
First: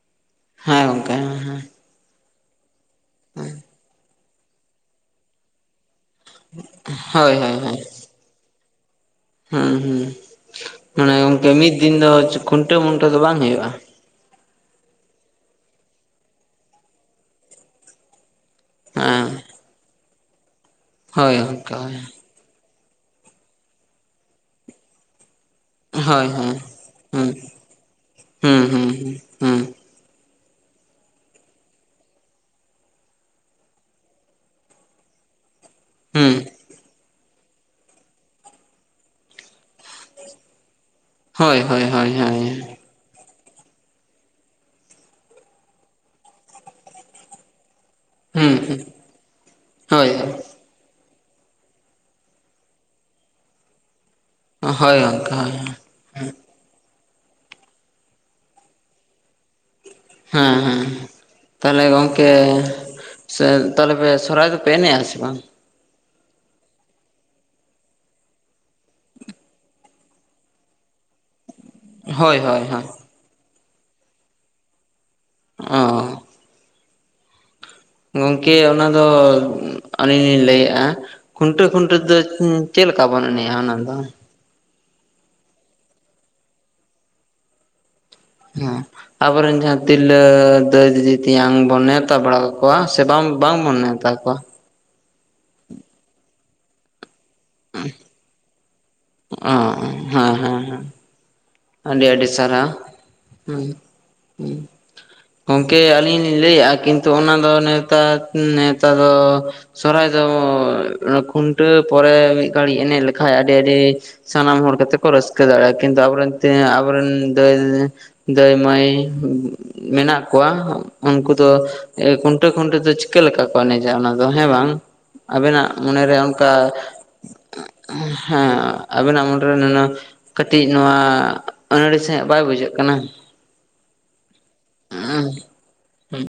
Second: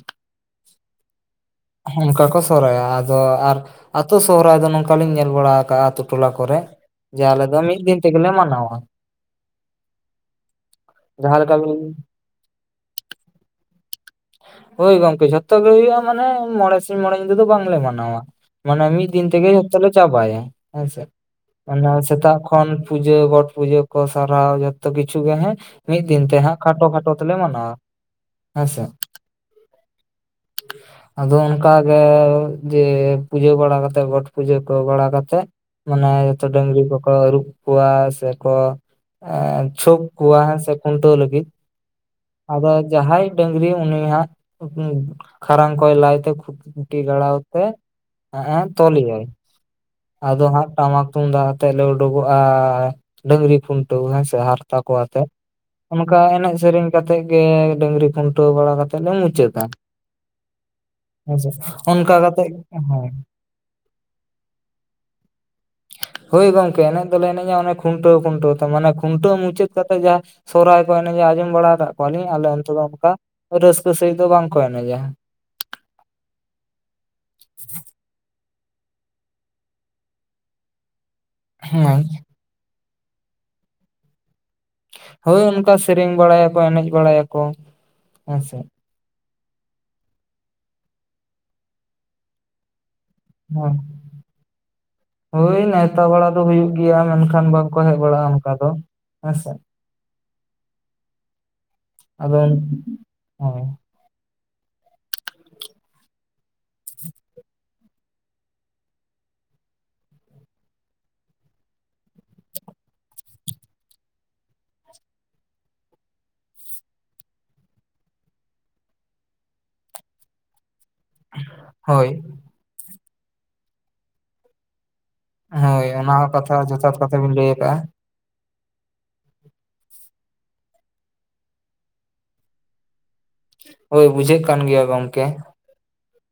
ᱦᱮᱸ ᱜᱚᱝᱠᱮ ᱦᱮᱸ, ᱦᱮᱸ᱾ ᱚᱱᱠᱟ ᱠᱚ ᱥᱚᱦᱨᱟᱭᱟ, ᱟᱫᱚ ᱟᱨ ᱟᱹᱛᱩ ᱥᱚᱦᱨᱟᱭ ᱫᱚ ᱱᱚᱝᱠᱟᱞᱤᱧ ᱧᱮᱞ ᱵᱟᱲᱟ ᱟᱠᱟᱜᱼᱟ ᱴᱚᱞᱟ ᱠᱚᱨᱮ᱾ ᱡᱮ ᱦᱳᱭ ᱦᱳᱭ ᱟᱞᱮᱫᱚ ᱢᱤᱫ ᱦᱳᱭ ᱫᱤᱱ ᱛᱮᱜᱮᱞᱮ ᱢᱟᱱᱟᱣᱟ᱾ ᱦᱩᱸ ᱦᱩᱸ ᱢᱟᱱᱮ ᱡᱟᱦᱟᱸ ᱜᱚᱝᱠᱮ ᱞᱮᱠᱟ ᱵᱤᱱ ᱢᱤᱫ ᱫᱤᱱ ᱫᱚ ᱠᱷᱩᱱᱴᱟᱹᱣ ᱢᱩᱱᱴᱟᱹᱣ ᱫᱚ ᱵᱟᱝ ᱦᱩᱭᱩᱜᱼᱟ? ᱦᱳᱭ ᱜᱚᱝᱠᱮ ᱡᱷᱚᱛᱚ ᱜᱮ ᱦᱩᱭᱩᱜᱼᱟ ᱢᱟᱱᱮ ᱢᱸᱚᱬᱮ ᱥᱤᱧ ᱢᱸᱚᱬᱮ ᱧᱤᱫᱟᱹ ᱫᱚ ᱵᱟᱝᱞᱮ ᱢᱟᱱᱟᱣᱟ᱾ ᱢᱟᱱᱮ ᱢᱤᱫ ᱫᱤᱱ ᱦᱮᱸ ᱛᱮᱜᱮ ᱡᱷᱚᱛᱚ ᱞᱮ ᱪᱟᱵᱟᱭᱟ ᱦᱮᱸᱥᱮ, ᱦᱳᱭ ᱜᱚᱝᱠᱮ ᱢᱟᱱᱮ ᱦᱳᱭ ᱥᱮᱛᱟᱜ ᱠᱷᱚ ᱠᱷᱚᱱ ᱯᱩᱡᱟᱹ ᱜᱚᱴ ᱯᱩᱡᱟᱹ ᱠᱚ ᱥᱟᱨᱦᱟᱣ ᱡᱚᱛᱚ ᱠᱤᱪᱷᱩ ᱜᱮ ᱦᱮᱸ ᱢᱤᱫ ᱫᱤᱱ ᱦᱳᱭ ᱛᱮ ᱦᱳᱭ ᱦᱟᱸᱜ ᱠᱷᱟᱴᱚ ᱠᱷᱟᱴᱚ ᱦᱩᱸ ᱛᱮᱞᱮ ᱢᱟᱱᱟᱣᱟ ᱦᱮᱸᱥᱮ᱾ ᱦᱩ, [inaudible] ᱟᱫᱚ ᱚᱱᱠᱟ ᱜᱮ ᱡᱮ ᱯᱩᱡᱟᱹ ᱵᱟᱲᱟ ᱠᱟᱛᱮᱜ ᱜᱚᱴ ᱯᱩᱡᱟᱹ ᱠᱚ ᱵᱟᱲᱟ ᱠᱟᱛᱮᱜ ᱢᱟᱱᱮ ᱦᱩᱸ ᱡᱚᱛᱚ ᱰᱟᱝᱨᱤ ᱠᱚ ᱠᱚ ᱟᱹᱨᱩᱵ ᱠᱚᱣᱟ ᱥᱮ ᱠᱚ ᱮ ᱪᱷᱳᱯ ᱠᱚᱣᱟ ᱦᱮᱸ ᱥᱮ ᱠᱷᱩᱱᱴᱟᱹᱣ ᱞᱟᱹ ᱦᱳᱭ, ᱦᱳᱭ, ᱦᱳᱭ, ᱡᱟᱦᱟᱸᱭ ᱰᱟᱝᱨᱤ ᱩᱱᱤᱭ ᱦᱟᱸᱟ ᱠᱷᱟᱨᱟᱝ ᱠᱚᱭ ᱞᱟᱭ ᱛᱮ ᱠᱷᱩᱴᱤ ᱜᱟᱲᱟᱣ ᱛᱮ ᱦᱟᱸᱜ ᱦᱩᱸ ᱮ ᱦᱩᱸ ᱛᱚᱞᱮᱟᱭ ᱦᱳᱭ ᱟᱫᱚ ᱦᱟᱸᱜ ᱴᱟᱢᱟᱠ ᱛᱩᱢᱫᱟᱜ ᱟᱛᱮᱜ ᱞᱮ ᱩᱰᱩᱠᱚᱜᱼᱟ᱾ ᱰᱟᱹᱝᱨᱤ ᱠᱷᱩᱱᱴᱟᱹᱣ ᱦᱮᱸ ᱥᱮ ᱦᱟᱨᱛᱟ ᱦᱳᱭ ᱠᱚᱣᱟᱛᱮ, ᱜᱚᱝᱠᱮ ᱦᱳᱭ ᱚᱱᱠᱟ ᱮᱱᱮᱡ ᱥᱮᱨᱮᱧ ᱠᱟᱛᱮᱫ ᱜᱮ, ᱰᱟᱹᱝᱨᱤ ᱠᱷᱩᱱᱴᱟᱹᱣ ᱵᱟᱲᱟ ᱠᱟᱛᱮᱫ ᱞᱮ ᱢᱩᱪᱟᱹᱫᱟ᱾ ᱦᱮᱸ, ᱦᱮᱸ, ᱦᱮᱸᱥᱮ ᱛᱟᱦᱚᱞᱮ ᱚᱱᱠᱟ ᱜᱚᱝᱠᱮ ᱠᱟᱛᱮᱜ ᱦᱮᱸ ᱥᱮ ᱛᱟᱦᱚᱞᱮ ᱯᱮ ᱥᱚᱨᱦᱟᱭ ᱫᱚᱯᱮ ᱮᱱᱮᱡᱼᱟ ᱥᱮ ᱵᱟᱝ? ᱦᱳᱭ ᱜᱚᱝᱠᱮ, ᱮᱱᱮᱡ ᱫᱚᱞᱮ ᱮᱱᱮᱡᱼᱟ ᱚᱱᱮ ᱠᱷᱩᱱᱴᱟᱹᱣ ᱠᱷᱩᱱᱴᱟᱹᱣ ᱛᱮ, ᱢᱟᱱᱮ ᱠᱷᱩᱱᱴᱟᱹᱣ ᱢᱩᱪᱟᱹᱫ ᱠᱟᱛᱮ ᱡᱟᱦᱟᱸ ᱥᱚᱦᱨᱟᱭ ᱠᱚ ᱮᱱᱮᱡᱼᱟ ᱟᱸᱡᱚᱢ ᱵᱟᱲᱟ ᱟᱠᱟᱫ ᱠᱚᱣᱟᱞᱤᱧ, ᱦᱳᱭ ᱟᱞᱮ ᱦᱳᱭ ᱚᱱᱛᱮ ᱫᱚ ᱦᱳᱭ ᱚᱱᱠᱟ ᱨᱟᱹᱥᱠᱟᱹ ᱥᱟᱺᱦᱤᱡ ᱫᱚ ᱵᱟᱝᱠᱚ ᱮᱱᱮᱡᱟ᱾ ᱚ, [inaudible] ᱜᱚᱝᱠᱮ ᱚᱱᱟ ᱫᱚ ᱟᱹᱞᱤᱧ ᱞᱤᱧ ᱞᱟᱹᱭᱮᱫᱼᱟ ᱠᱷᱩᱱᱴᱟᱹᱣ ᱠᱷᱩᱱᱴᱟᱹᱣ ᱦᱮᱸ ᱛᱮ ᱪᱮᱫ ᱞᱮᱠᱟ ᱵᱚᱱ ᱮᱱᱮᱡ-ᱟ ᱚᱱᱟᱫᱚ? ᱦᱳᱭ ᱚᱱᱠᱟ ᱥᱮᱨᱮᱧ ᱵᱟᱲᱟᱭᱟᱠᱚ ᱮᱱᱮᱡ ᱵᱟᱲᱟᱭᱟᱠᱚ᱾ ᱦᱮᱸᱥᱮ ᱦᱮᱸ ᱟᱵᱳᱨᱮᱱ ᱡᱟᱦᱟᱸᱭ ᱛᱤᱞᱞᱟᱹ ᱫᱟᱹᱭ ᱫᱤᱫᱤ ᱛᱮᱭᱟᱝ ᱵᱚᱱ ᱱᱮᱣᱛᱟ ᱵᱟᱲᱟ ᱠᱟ ᱠᱳᱣᱭᱟ, ᱥᱮ ᱵᱟᱝ ᱵᱟᱝ ᱦᱮᱸ ᱵᱚᱱ ᱱᱮᱣᱛᱟ ᱠᱚᱣᱟ᱾ ᱦᱳᱭ ᱱᱮᱣᱛᱟ ᱵᱟᱲᱟ ᱦᱩᱭᱩᱜ ᱜᱮᱭᱟ, ᱢᱮᱱᱠᱷᱟᱱ ᱵᱟᱝᱠᱚ ᱦᱮᱡ ᱵᱟᱲᱟᱜᱼᱟ ᱚᱱᱠᱟ ᱫᱚ ᱦᱮᱸ ᱚ ᱥᱮ᱾ ᱦᱮᱸ, ᱦᱮᱸ, ᱦᱮᱸ ᱟᱹᱰᱤ ᱟᱹᱰᱤ ᱟᱫᱚ ᱥᱟᱨᱦᱟᱣ᱾ ᱦᱳᱭ ᱦᱩᱸ, [inaudible] ᱜᱚᱝᱠᱮ ᱟᱹᱞᱤᱧ ᱞᱤᱧ ᱞᱟᱹᱭ ᱮᱫᱼᱟ ᱠᱤᱱᱛᱩ ᱚᱱᱟ ᱫᱚ ᱱᱮᱛᱟ ᱱᱮᱶᱛᱟ ᱫᱚ ᱥᱚᱨᱦᱟᱭ ᱫᱚ ᱠᱷᱩᱱᱴᱟᱹᱣ ᱯᱚᱨᱮ ᱢᱤᱫ ᱜᱷᱟᱹᱲᱤᱡ ᱮᱱᱮᱡ ᱞᱮᱠᱷᱟᱡ ᱟᱹᱰᱤ ᱟᱹᱰᱤ ᱥᱟᱱᱟᱢ ᱦᱚᱲ ᱠᱟᱛᱮ ᱠᱚ ᱨᱟᱹᱥᱠᱟᱹ ᱫᱟᱲᱮᱭᱟᱜᱼᱟ᱾ ᱠᱤᱱᱛᱩ ᱟᱵᱚᱨᱮᱱ ᱛᱮ ᱟᱵᱚᱨᱮᱱ ᱫᱟᱹᱭᱼᱫᱟᱹᱭ ᱢᱟᱹᱭ ᱢᱮᱱᱟᱜ ᱠᱚᱣᱟ᱾ ᱩᱱᱠᱩ ᱫᱚ ᱦᱳᱭ ᱠᱷᱩᱱᱴᱟᱹᱣ ᱠᱷᱩᱱᱴᱟᱹ ᱛᱮ ᱪᱤᱠᱟᱹ ᱞᱮᱠᱟ ᱠᱚ ᱮᱱᱮᱡᱟ ᱚᱱᱟ ᱫᱚ ᱦᱮᱸ ᱵᱟᱝ? ᱟᱵᱤᱱᱟᱜ ᱦᱳᱭ ᱚᱱᱟ ᱢᱚᱱᱮᱨᱮ ᱦᱚᱸ ᱠᱟᱛᱷᱟ ᱚᱱᱠᱟ, ᱡᱚᱛᱷᱟᱛ ᱠᱟᱛᱷᱟ ᱵᱤᱱ ᱞᱟᱹᱭ ᱟᱠᱟᱜᱼᱟ ᱦᱮᱸ, ᱟᱵᱤᱱᱟᱜ ᱢᱩᱚᱱᱨᱮ ᱱᱩᱱᱟᱹᱜ ᱠᱟᱹᱴᱤᱡ ᱱᱚᱣᱟ ᱟᱹᱱᱟᱹᱲᱤ ᱥᱟᱺᱦᱤᱡ ᱵᱟᱭ ᱵᱩᱡᱷᱟᱹᱜ ᱠᱟᱱᱟ? ᱦᱳᱭ ᱵᱩᱡᱷᱟᱹᱜ ᱠᱟᱱ ᱜᱮᱭᱟ ᱜᱚᱝᱠᱮ᱾